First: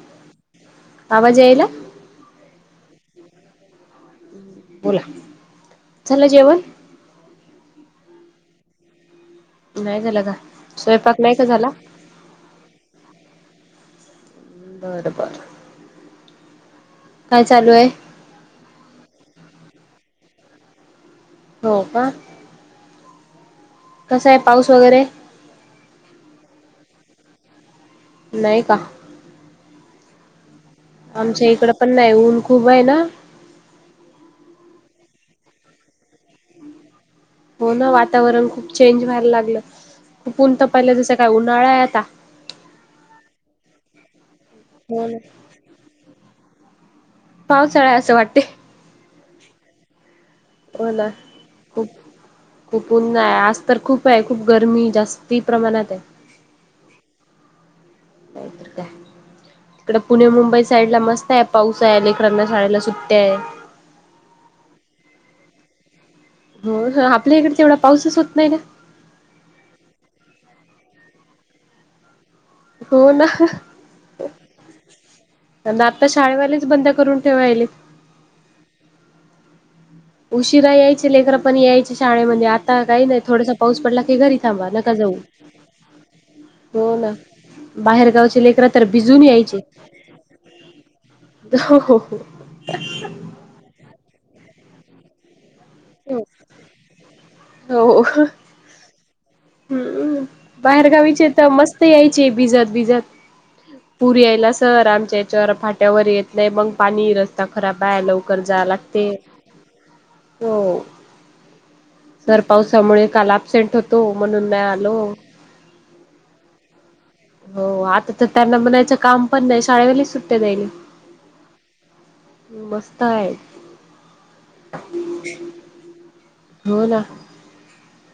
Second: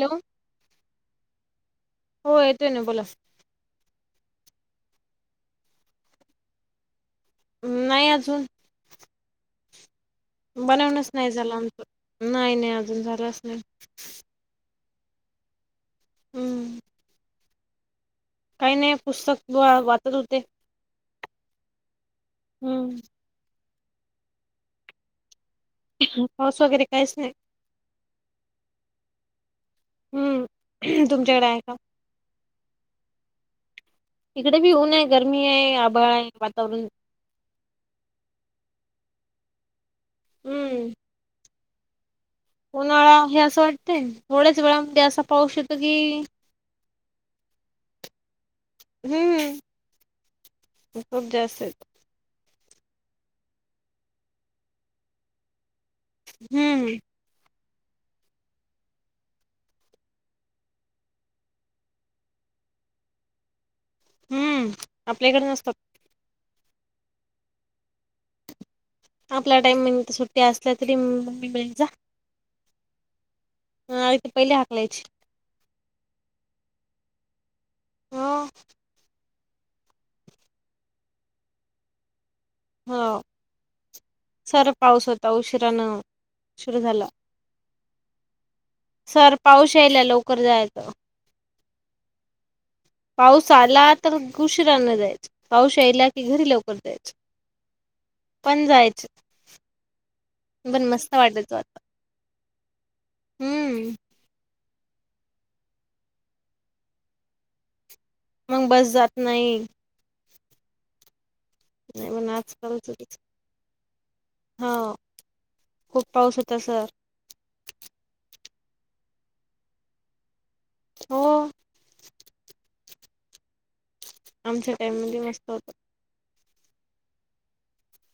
Hello आवाज यायला? हो येतोय ना बोला. बोला झालं जेवण. नाही अजून. नाही झालं का? बनवणचं स्वयंपाक नाही का झालं झाला आमचं, नाही नाही अजून झालंच नाही. बरं बरं. हम्. काय चालू आहे. काही नाही पुस्तक वाचत होते. हो का? हम्म. कसा आहे पाऊस वगैरे? पाऊस वगैरे काहीच नाही. नाही का? हम्म. तुमच्याकडे आमच्या आहे इकडं का पण नाही, ऊन खूप आहे ना. इकडे बी ऊन आहे, गरमी आहे, आभाळ आहे, वातावरण. हो ना वातावरण खूप चेंज व्हायला लागलं खुप ऊन हम्म पहिलं तस काय उन्हाळा आहे आता. उन्हाळा हे असं वाटतंय, थोड्याच वेळामध्ये हो ना असा पाऊस येतो की. पावसाळा असं वाटतंय. हम्म हो ना खूप जास्त येतो खूप. खूप ऊन आहे, आज तर खूप आहे, खूप गरमी जास्ती प्रमाणात आहे. हम्म काय तर काय. इकडे पुणे मुंबई साईडला मस्त आहे, पाऊस आहे, लेकरांना शाळेला सुट्ट्या आहे. हम्म आपल्याकडे नसतात. हो आपल्या इकडे तेवढा पाऊसच होत नाही ना. आपल्या टाइमींग सुट्ट्या असल्या, तरी मम्मी म्हणेल जा. हो ना हा, ती पहिले हाकलायची. आता शाळेवालेच बंद करून ठेवायले. ह उशिरा यायचे लेकरं, पण यायचे शाळेमध्ये आ आता हो काही नाही, थोडासा पाऊस पडला की, घरी थांबा सर नका पाऊस जाऊ होता उशिरानं उशीर हो झाला ना. बाहेर गावचे लेकरं तर भिजून सर यायचे पाऊस यायला लवकर जायचं. हो हो हो पाऊस आला तर घुशीरान जायचं. पाऊस यायला की हो घरी लवकर जायचं, हो पण जायचं. हम् पण मस्त बाहेरगावीचे तर वाटायचं आता मस्त यायचे. भिजत, भिजत हम्म पूर यायला. सर आमच्या याच्यावर फाट्यावर येत नाही, मग पाणी रस्ता खराब आहे, लवकर मग जावे बस लागते. जात नाही हो नाही पण तर पावसामुळे आजकालच काल अपसेंट होते. तो म्हणून नाही हा आलो. खूप पाऊस होता सर हो आता तर त्यांना म्हणायचं काम पण नाही, शाळेवालेच सुद् हो मस्त आहे. आमच्या टाइमींग ले मस्त होतं. हो ना.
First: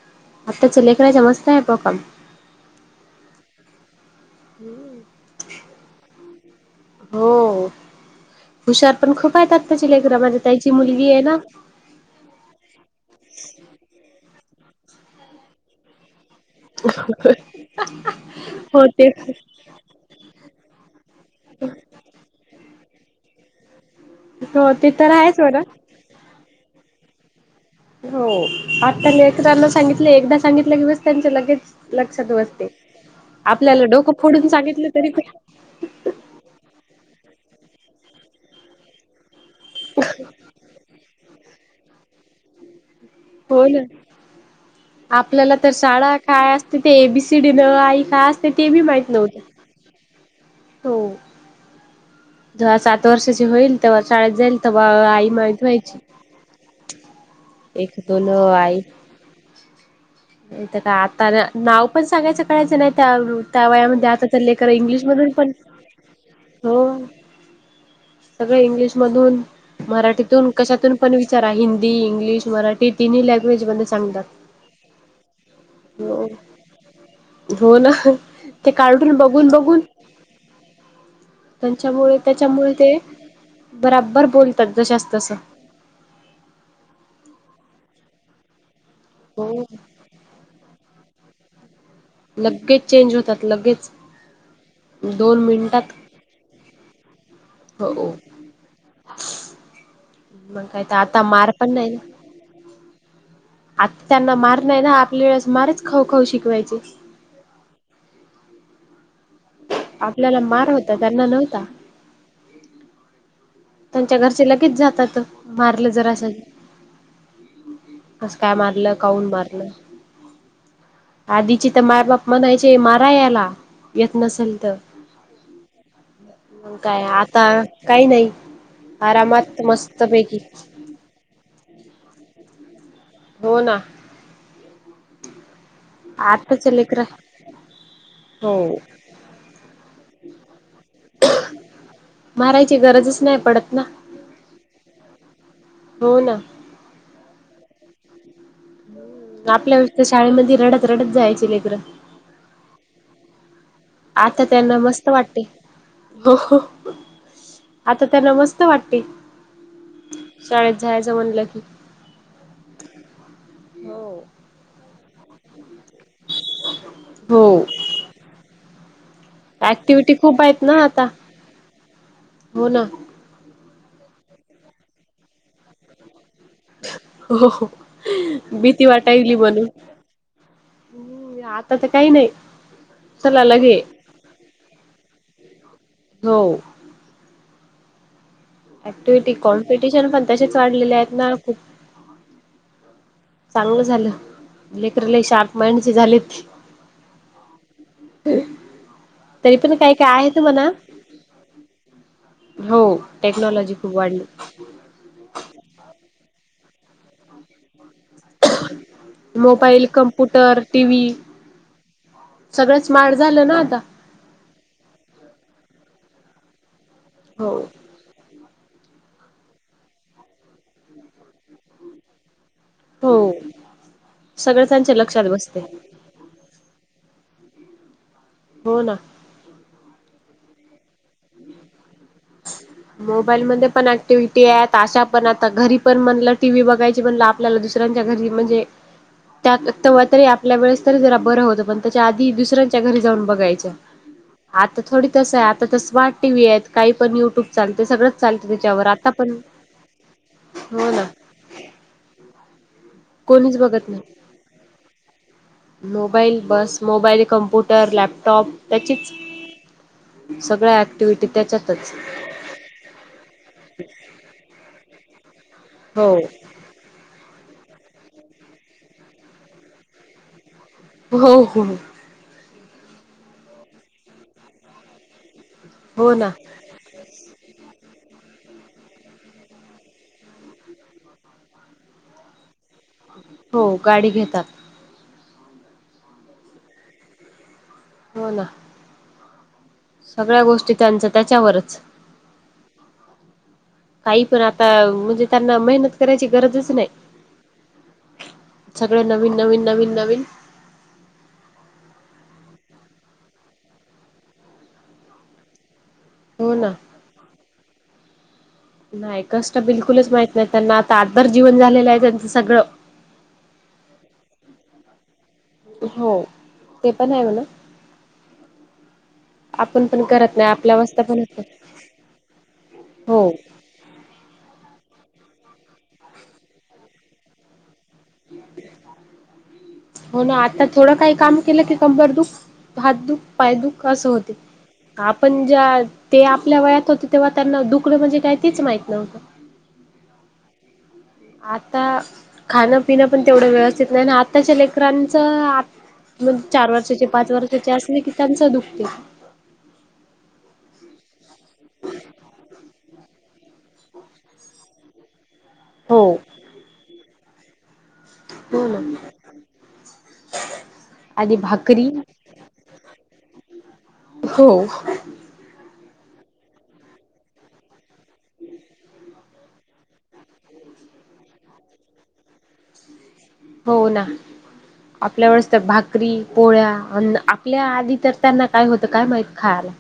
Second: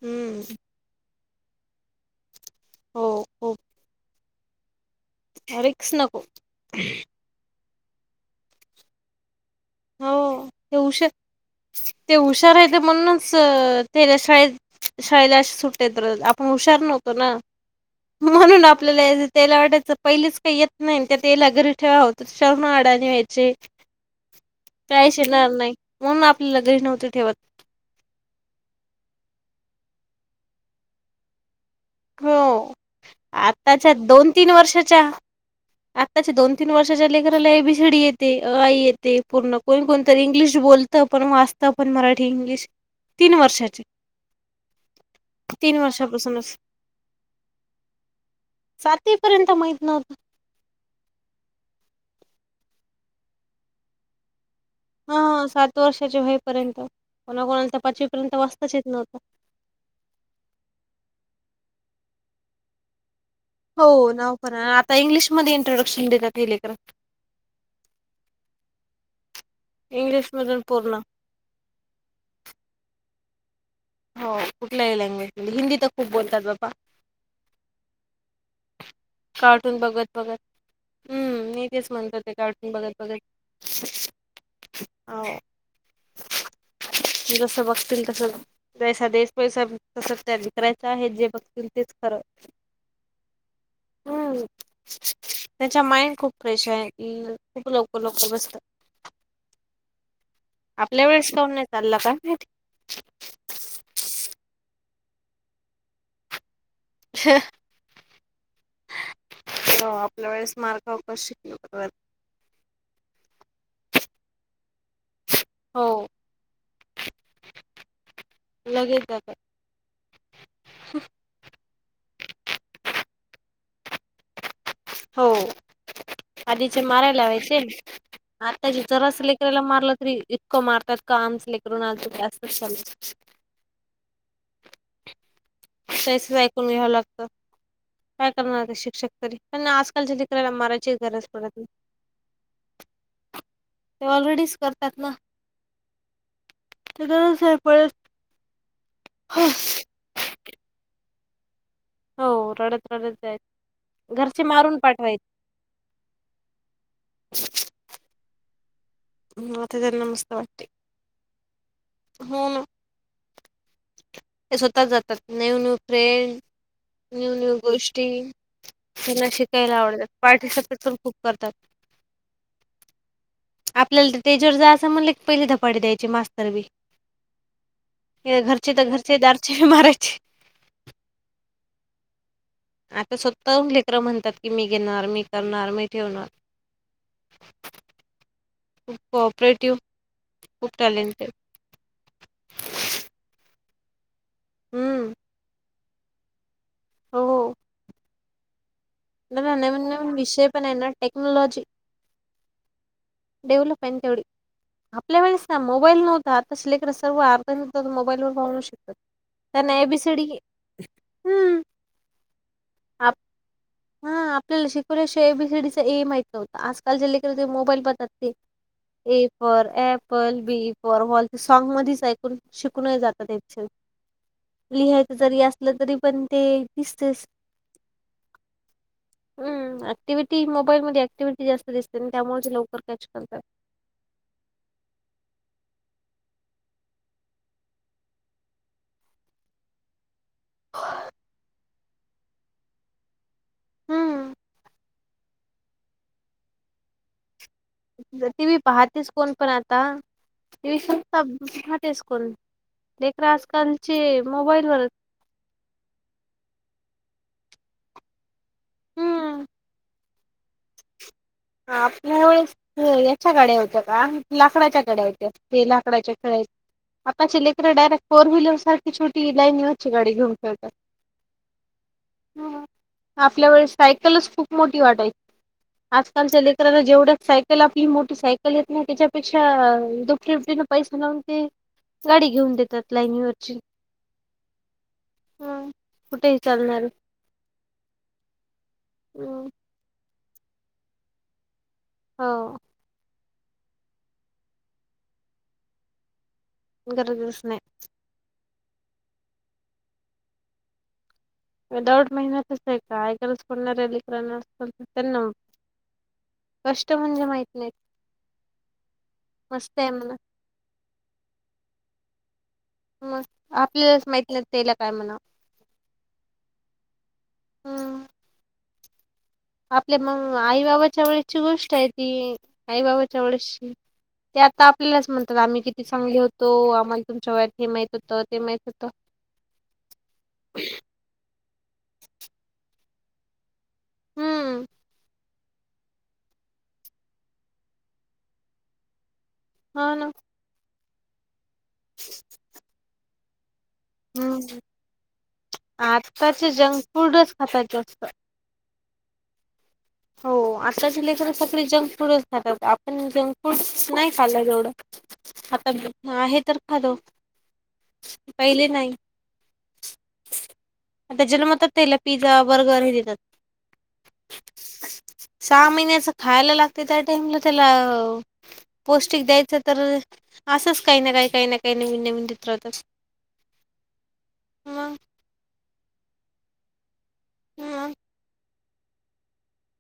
हम्म आत्ताच्या लेकरायच्या मस्त आहे बो काम हो हो हम्म ए रिस्क नको. हो हुशार पण खूप आहेते आताची हो लेकर माझ त्यायची ते हुशार मुलगी आहे ना. ते हुशारह म्हणूनच त्या शाळेत शाळेला सुटेत पशार नव्हतो ना म्हणून हो ते आपल्याला त्याला वाटायचं पहिलीच काही येत नाही त्या तेला घरी ठेवा होत शर्ण अडाणी व्यायचे हो ते तर काहीच आहेच येणार म्हणा. नाही, म्हणून आपल्याला घरी नव्हते ठेवत. हो आत्तानी लेकरांना सांगितले एकदा सांगितले की, बस त्यांच्या लगेच. लक्षात हो बसते, आपल्याला आताच्या डोकं दोन फोडून तीन सांगितलं वर्षाच्या तरी आत्ताच्या दोन तीन वर्षाच्या लेकराला ए बी सी डी येते, अ आ ई येते पूर्ण. कोण कोणतरी इंग्लिश बोलतं, पण वाचत, पण मराठी इंग्लिश. तीन हो ना वर्षाचे आपल्याला तर तीन शाळा काय वर्षापासूनच असत ते एबीसीडी न आई काय असते ते बी माहित नव्हते सातवीपर्यंत माहित नव्हतं हो. जव्हा सात वर्षाची होईल तेव्हा शाळेत जाईल. आई हा माहत सात व्हायची वर्षाचे होईपर्यंत कोणाकोणाला तर एक, दोन, पाचवीपर्यंत अ, आ, वाचताच ई येत नव्हतं तर का आता नाव पण सांगायचं कळायचं नाही त्यावर त्या वयामध्ये हो आता नाव तर पण लेकर आता इंग्लिश मधून पण इंग्लिशमध्ये इंट्रोडक्शन देतात हे लेकरं हो सगळ इंग्लिश मधून इंग्लिश मराठीतून मधून कशातून पूर्ण पण वि चरा हिंदी इंग्लिश मराठी तिननी लँग्वेज ब हो कुठल्याही लँग्वेजमध्ये हिंदी तर खूप हो बोलतात बा्पा हो ना ते कार्टून बघून कार्टून बघून बघत बघत हम्म मी तेच म्हणत त्यांच्यामुळे होते त्याच्यामुळे कार्टून बघत ते बघत बराबर बोलतात जशस तसं जस बघतील तस जैसा हो देशपैसा तसं त्या विकरायचं आहे जे बघतील तेच खरत लगेच चेंज होतात लगेच हम् दोन त्याचा मिनिटात माइंड खूप फ्रेश आहे की खूप लोक हो लोक बसतात मग काय तर आपल्या आता वेळेस मार काऊन पण चालला नाही काय माहिती आता त्यांना मार नाही ना आपल्या वेळेस मारच खाऊ खाऊ शिकवायचे श हो आपल्या आपल्याला वेळेस मार मार्ग होता अवक त्यांना शिकल नव्हता ब त्यांच्या घरचे लगेच जातात हो मारलं जरा असं कस काय मारलं लगेच काऊन जातात मारलं आधीची तर माय बाप म्हणायचे मारा याला येत नसेल तर हो मग आधीचे काय आता मारायलावायचे काही नाही त्या जरा अस लेकराला आरामात मारलं तरी मस्तपैकी इतकं मारतात का आम स लेकरून आ असं चालत हो ना तहीच आताच ऐकून घ्यावं लेकर लागतं काय हो करणार ते शिक्षक तरी पण आजकालच्या दिकराला माराची गरज पडत नाही मारायची गरजच नाही पडत ना ते ऑलरेडीच करतात ना हो ना ते तरच परत आपल्या वेळे तर शाळेमध्ये रडत रडत जायचे लेकर्रं हो रडत रडत जायच घरचे आता त्यांना मारून मस्त पाठवायचे वाटते आता त्यांना मस्त वाटते आता त्यांना मस्त वाटते. शाळेत जायचं म्हणलं की हो ना हो ते स्वतः जातात new new friend new new हो गोष्ट त्यांना श यला आवडतात ऍक्टिव्हटी खूप आहेत ना पार्टिसिपेट पण आता खूप करतात हो ना आपल्याला तर त्याच्यावर जा असं म्हणलं पहिली धपाटी द्यायचे मास्तर बी हो घरचे भीती तर घरचे वाटायली दारचे बी म्हणू मारायचे. हम् आता तर काही नाही आता चला स्वतः लगे लेकर म्हणतात की मी घेणार मी करणार मी ठेवणार हो खूप ऍक्टिव्हिटी कोऑपरेटिव्ह कॉम्पिटिशन पण तसेच खूप वाढलेले आहेत टॅलेंटेड ना खूप चांगलं झालं लेकर हम्म ल शार्प माइंड झालेत हो ह न न मन न विषय पण आहे ना टेक्नॉलाॉजी हो टेक्नॉलॉजी खूप डेव्हलपन वाढली तेवडी आपल्या वेळेस ना मोबाईल नव्हता शिलेक सर् अर्ध नव्हता तर मोबाईल व वावू शकात मोबाईल कम्प्युटर टी व् हम्म सगळं स्मार्ट आप झालं ना आता हा आपल्याला शिकवल्याशिवा एबीसीडीचं ए माहित होतं आजकाल जे लेकर हो मोबाईल बतात A for apple B for ball ते सॉग मध्येच ऐकून श हो जात त्याच्या सगळं त्यांच्या लिहायच लक्षात जरी बसते असलं तरी पण ते दिसतेस हो ना हम् ऍक्टिव्हटी मोबाईल मध्ये ऍक्टिव्हिटी जास्त दिसते आणि त्यामुळेच लवकर कॅच करतात मोबाईलमध्ये पण ऍक्टिव्हटी आहेत अशा पण आता घरी पण म्हणलं टी व्ही बघायची म्हण आपल्याला दुसऱ्यांच्या घरी म्हणजे त्यात तेव्हा तरी आपल्या वेळेस तरी जरा बरं होत पण त्याच्या दुच्या घरी जाऊ बघाय हम्म आ थोडी तस आ स्म्ट टी काही पण यू्यू टी व्ही पाहतेस कोण पण आता टी व् हो सु ना तेसक एकड आज कोणीच बघत कलची नाही मोबाईल वर मोबाईल बस मोबाईल कम्प्युटर लॅपटॉप त्याचीच हम्म सगळ्या ऍक्टिव्हटी ह त्याच्यातच आपल्याळेस याच्या गाड्या होत्या का लाकडाच्या गाड्या होत्या ते लाकडाच्या हो खेळ आता िलेक्र डायरेक्ट फोर व्हीलर सारखी छटी लाईनव ची गडी घेऊन खेळतात हो हो ह आपल्या व सायकलच खूप मोठी वाटायची हो ना आजकालच्या लेकरांला जेवढ्या सायकल आपली मोठी सायकल येत ना त्याच्यापेक्षा दुपटीुपटीन पैसा लावून ते गाडी घेऊन देतात लाईनी वरची हो गाडी घेतात हम कुठेही चालणार हो ना हम् सगळ्या गोष्टी त्यांच त्याच्यावरच हो काही पण आता म्हणजे त्यांना मेहनत करायची गरजच गरज दिवस नाही सगळ नवीन नवीन नवीन नवीन विदाऊट मेहनतच आहे कायकच कोडणार्यालीकर असत त्यां हो ना कष्ट म्हणजे माहित नाही नाही कष्ट मस्त आहे बिलकुलच म्हणा माहित नाही त्यांना आता आदर जीवन झालेलं आहे त्यांचं सगळं. मस् आपल्यास माहिती नाही तेला काय म्हणाव? हो ते पण आहे म्हणा. हम्म आपण आपल्या पण मग करत नाही आई आपल्या अवस्था बाबाच्या पण वेळेसची होत गोष्ट आहे ती आई बाबाच्या हो वेळेसची. ते आता आपल्यालाच म्हणतात आम्ही किती चांगले होतो आम्हाला तुमच्या वेळेस हे माहित होत ते माहित होत. हो ना आता थोडं काही काम केलं की कंबर दुख, हात दुख, पाय दुख, अस होते. हम्म पण ज्या ते आपल्या वयात होते तेव्हा त्यांना दुखंन म्हणजे काय तेच माहित नव्हतं. हा ना. आता खाणं पिणं पण तेवढं व्यवस्थित नाही आताच्या हम्म लेकरांचं मग आताचे चार जंक वर्षाचे पाच फूडच खातात वर्षाचे असले जास्त की त्यांच दुखते. हो आताची लेकर सगळे जंक फूडच खातात आपण जंक फूड नाही खाल्ला जवढं ह आहे तर खादो पहिले हो ना नाही आ आणि त्याच्याल मत भाकरी त्याला पी बर्गर हे देतात हो सहा महिन्याच खायला लागते त्या टाइमला त्याला पौष्टिक द्यायचं तर असंच काही ना काही काही ना काही नवीन नवीन ित्र होतात हो ना आपल्या वेळेस तर भाकरी पोळ्या आपल्या मग आधी तर त्यांना काय होतं काय माहित खायला.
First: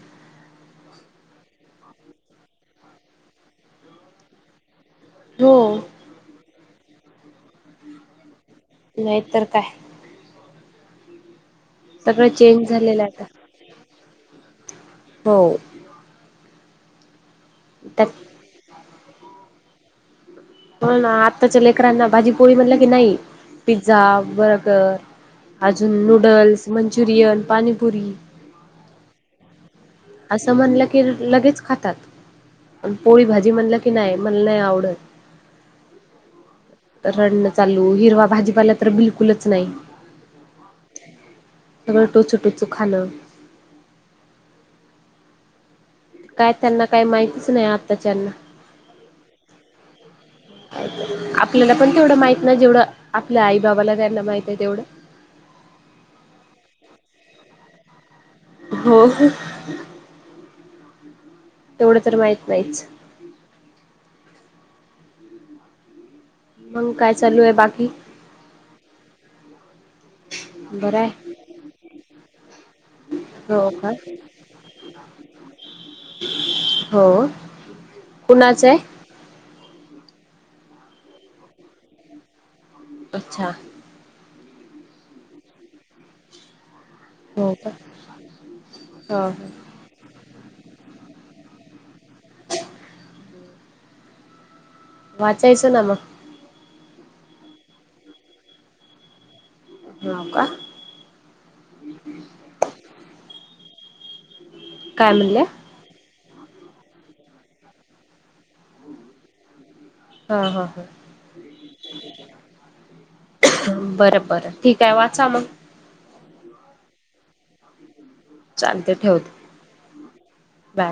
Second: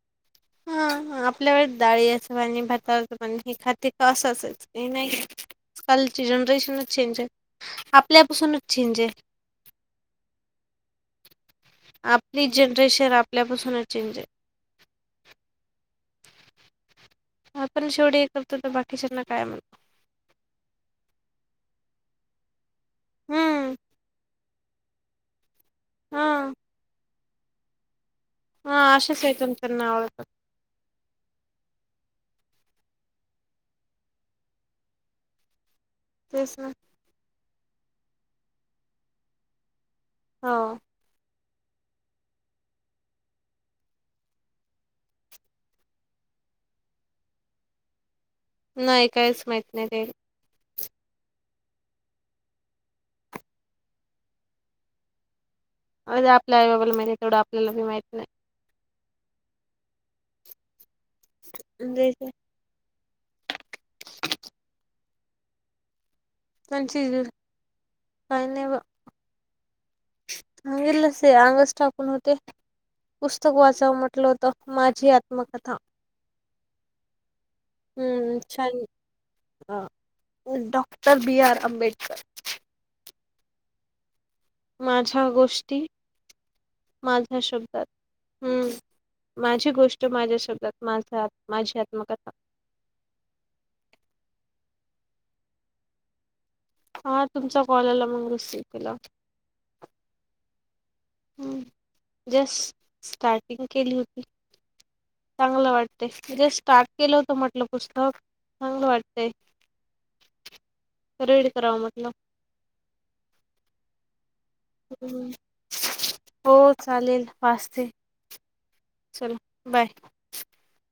हा आपल्यावर डाळी असं पा आणि भाताच पण हे खाते का असंचच काही नाही. हो. आजकाल जनरेशनच चेंज आहे आपल्यापासूनच चेंज आहे. तर काय. सगळं आपली चेंज झालेलं जनरेशन आहे आता आपल्यापासूनच चेंज आहे. हो. आपण त्यात शेवटी करतो तर बाकीच्याांना काय म्हणतो. म्हण आत्ताच्या लेकरांना भाजी पोळी म्हणलं की नाही हम्म पिझ्झा बर्गर अजून हा नूडल्स मंचुरियन पाणीपुरी [unintelligible] असं म्हणलं की लगेच खातात पोळी भाजी म्हणलं की नाही म्हणला नाही आवडत. तेच ना. तर रणण चालू हिरवा भाजीपाला तर बिलकुलच नाही. हो. सगळं टोचू टोचू खालं काय त्यांना काही माहितीच नाही आताच्याना. नाही काहीच माहित नाही ते. आपल्याला पण तेवढं माहित ना जेवढं आपल्या आई बाबाला त्यांना माहित आहे तेवढं. अरे आपल्या आई बाबाला माहिती आहे तेवढं आपल्यालाी माहित नाही. हो हो. [unintelligible] तेवढं तर माहित नाहीच. मंग काय त्यांची चालू आहे बाकी. बरं हांगेलस आहे अंगच ठाकून होते. पुस्तक हो का वाचाव म्हटलं होत माझी आत्मकथा. हो कुणाचं आहे? ह डॉक्टर बी आर आंबेडकर. अच्छा. माझ्या गोष्टी. माझ्या हो का? शब्दात हा हम्म हा. माझी गोष्ट तो माझ्या शब्दात माझा माझी आत्मकथा वाचायचं ना मग हा तुमचा कॉल आला मग रिसीव्ह केला हो का हम् जस्ट स्टार्टिंग केली होती काय म्हणल्या? चांगलं वाट ते जे स्टार्ट केलं होत म्हटलं पुस्तक चांगलं वाटत हा हा ह रीड करावं म्हटलं बरं बरं ठीक आहे वाचा मग. हो चालेल वाजते चालते ठेवते बा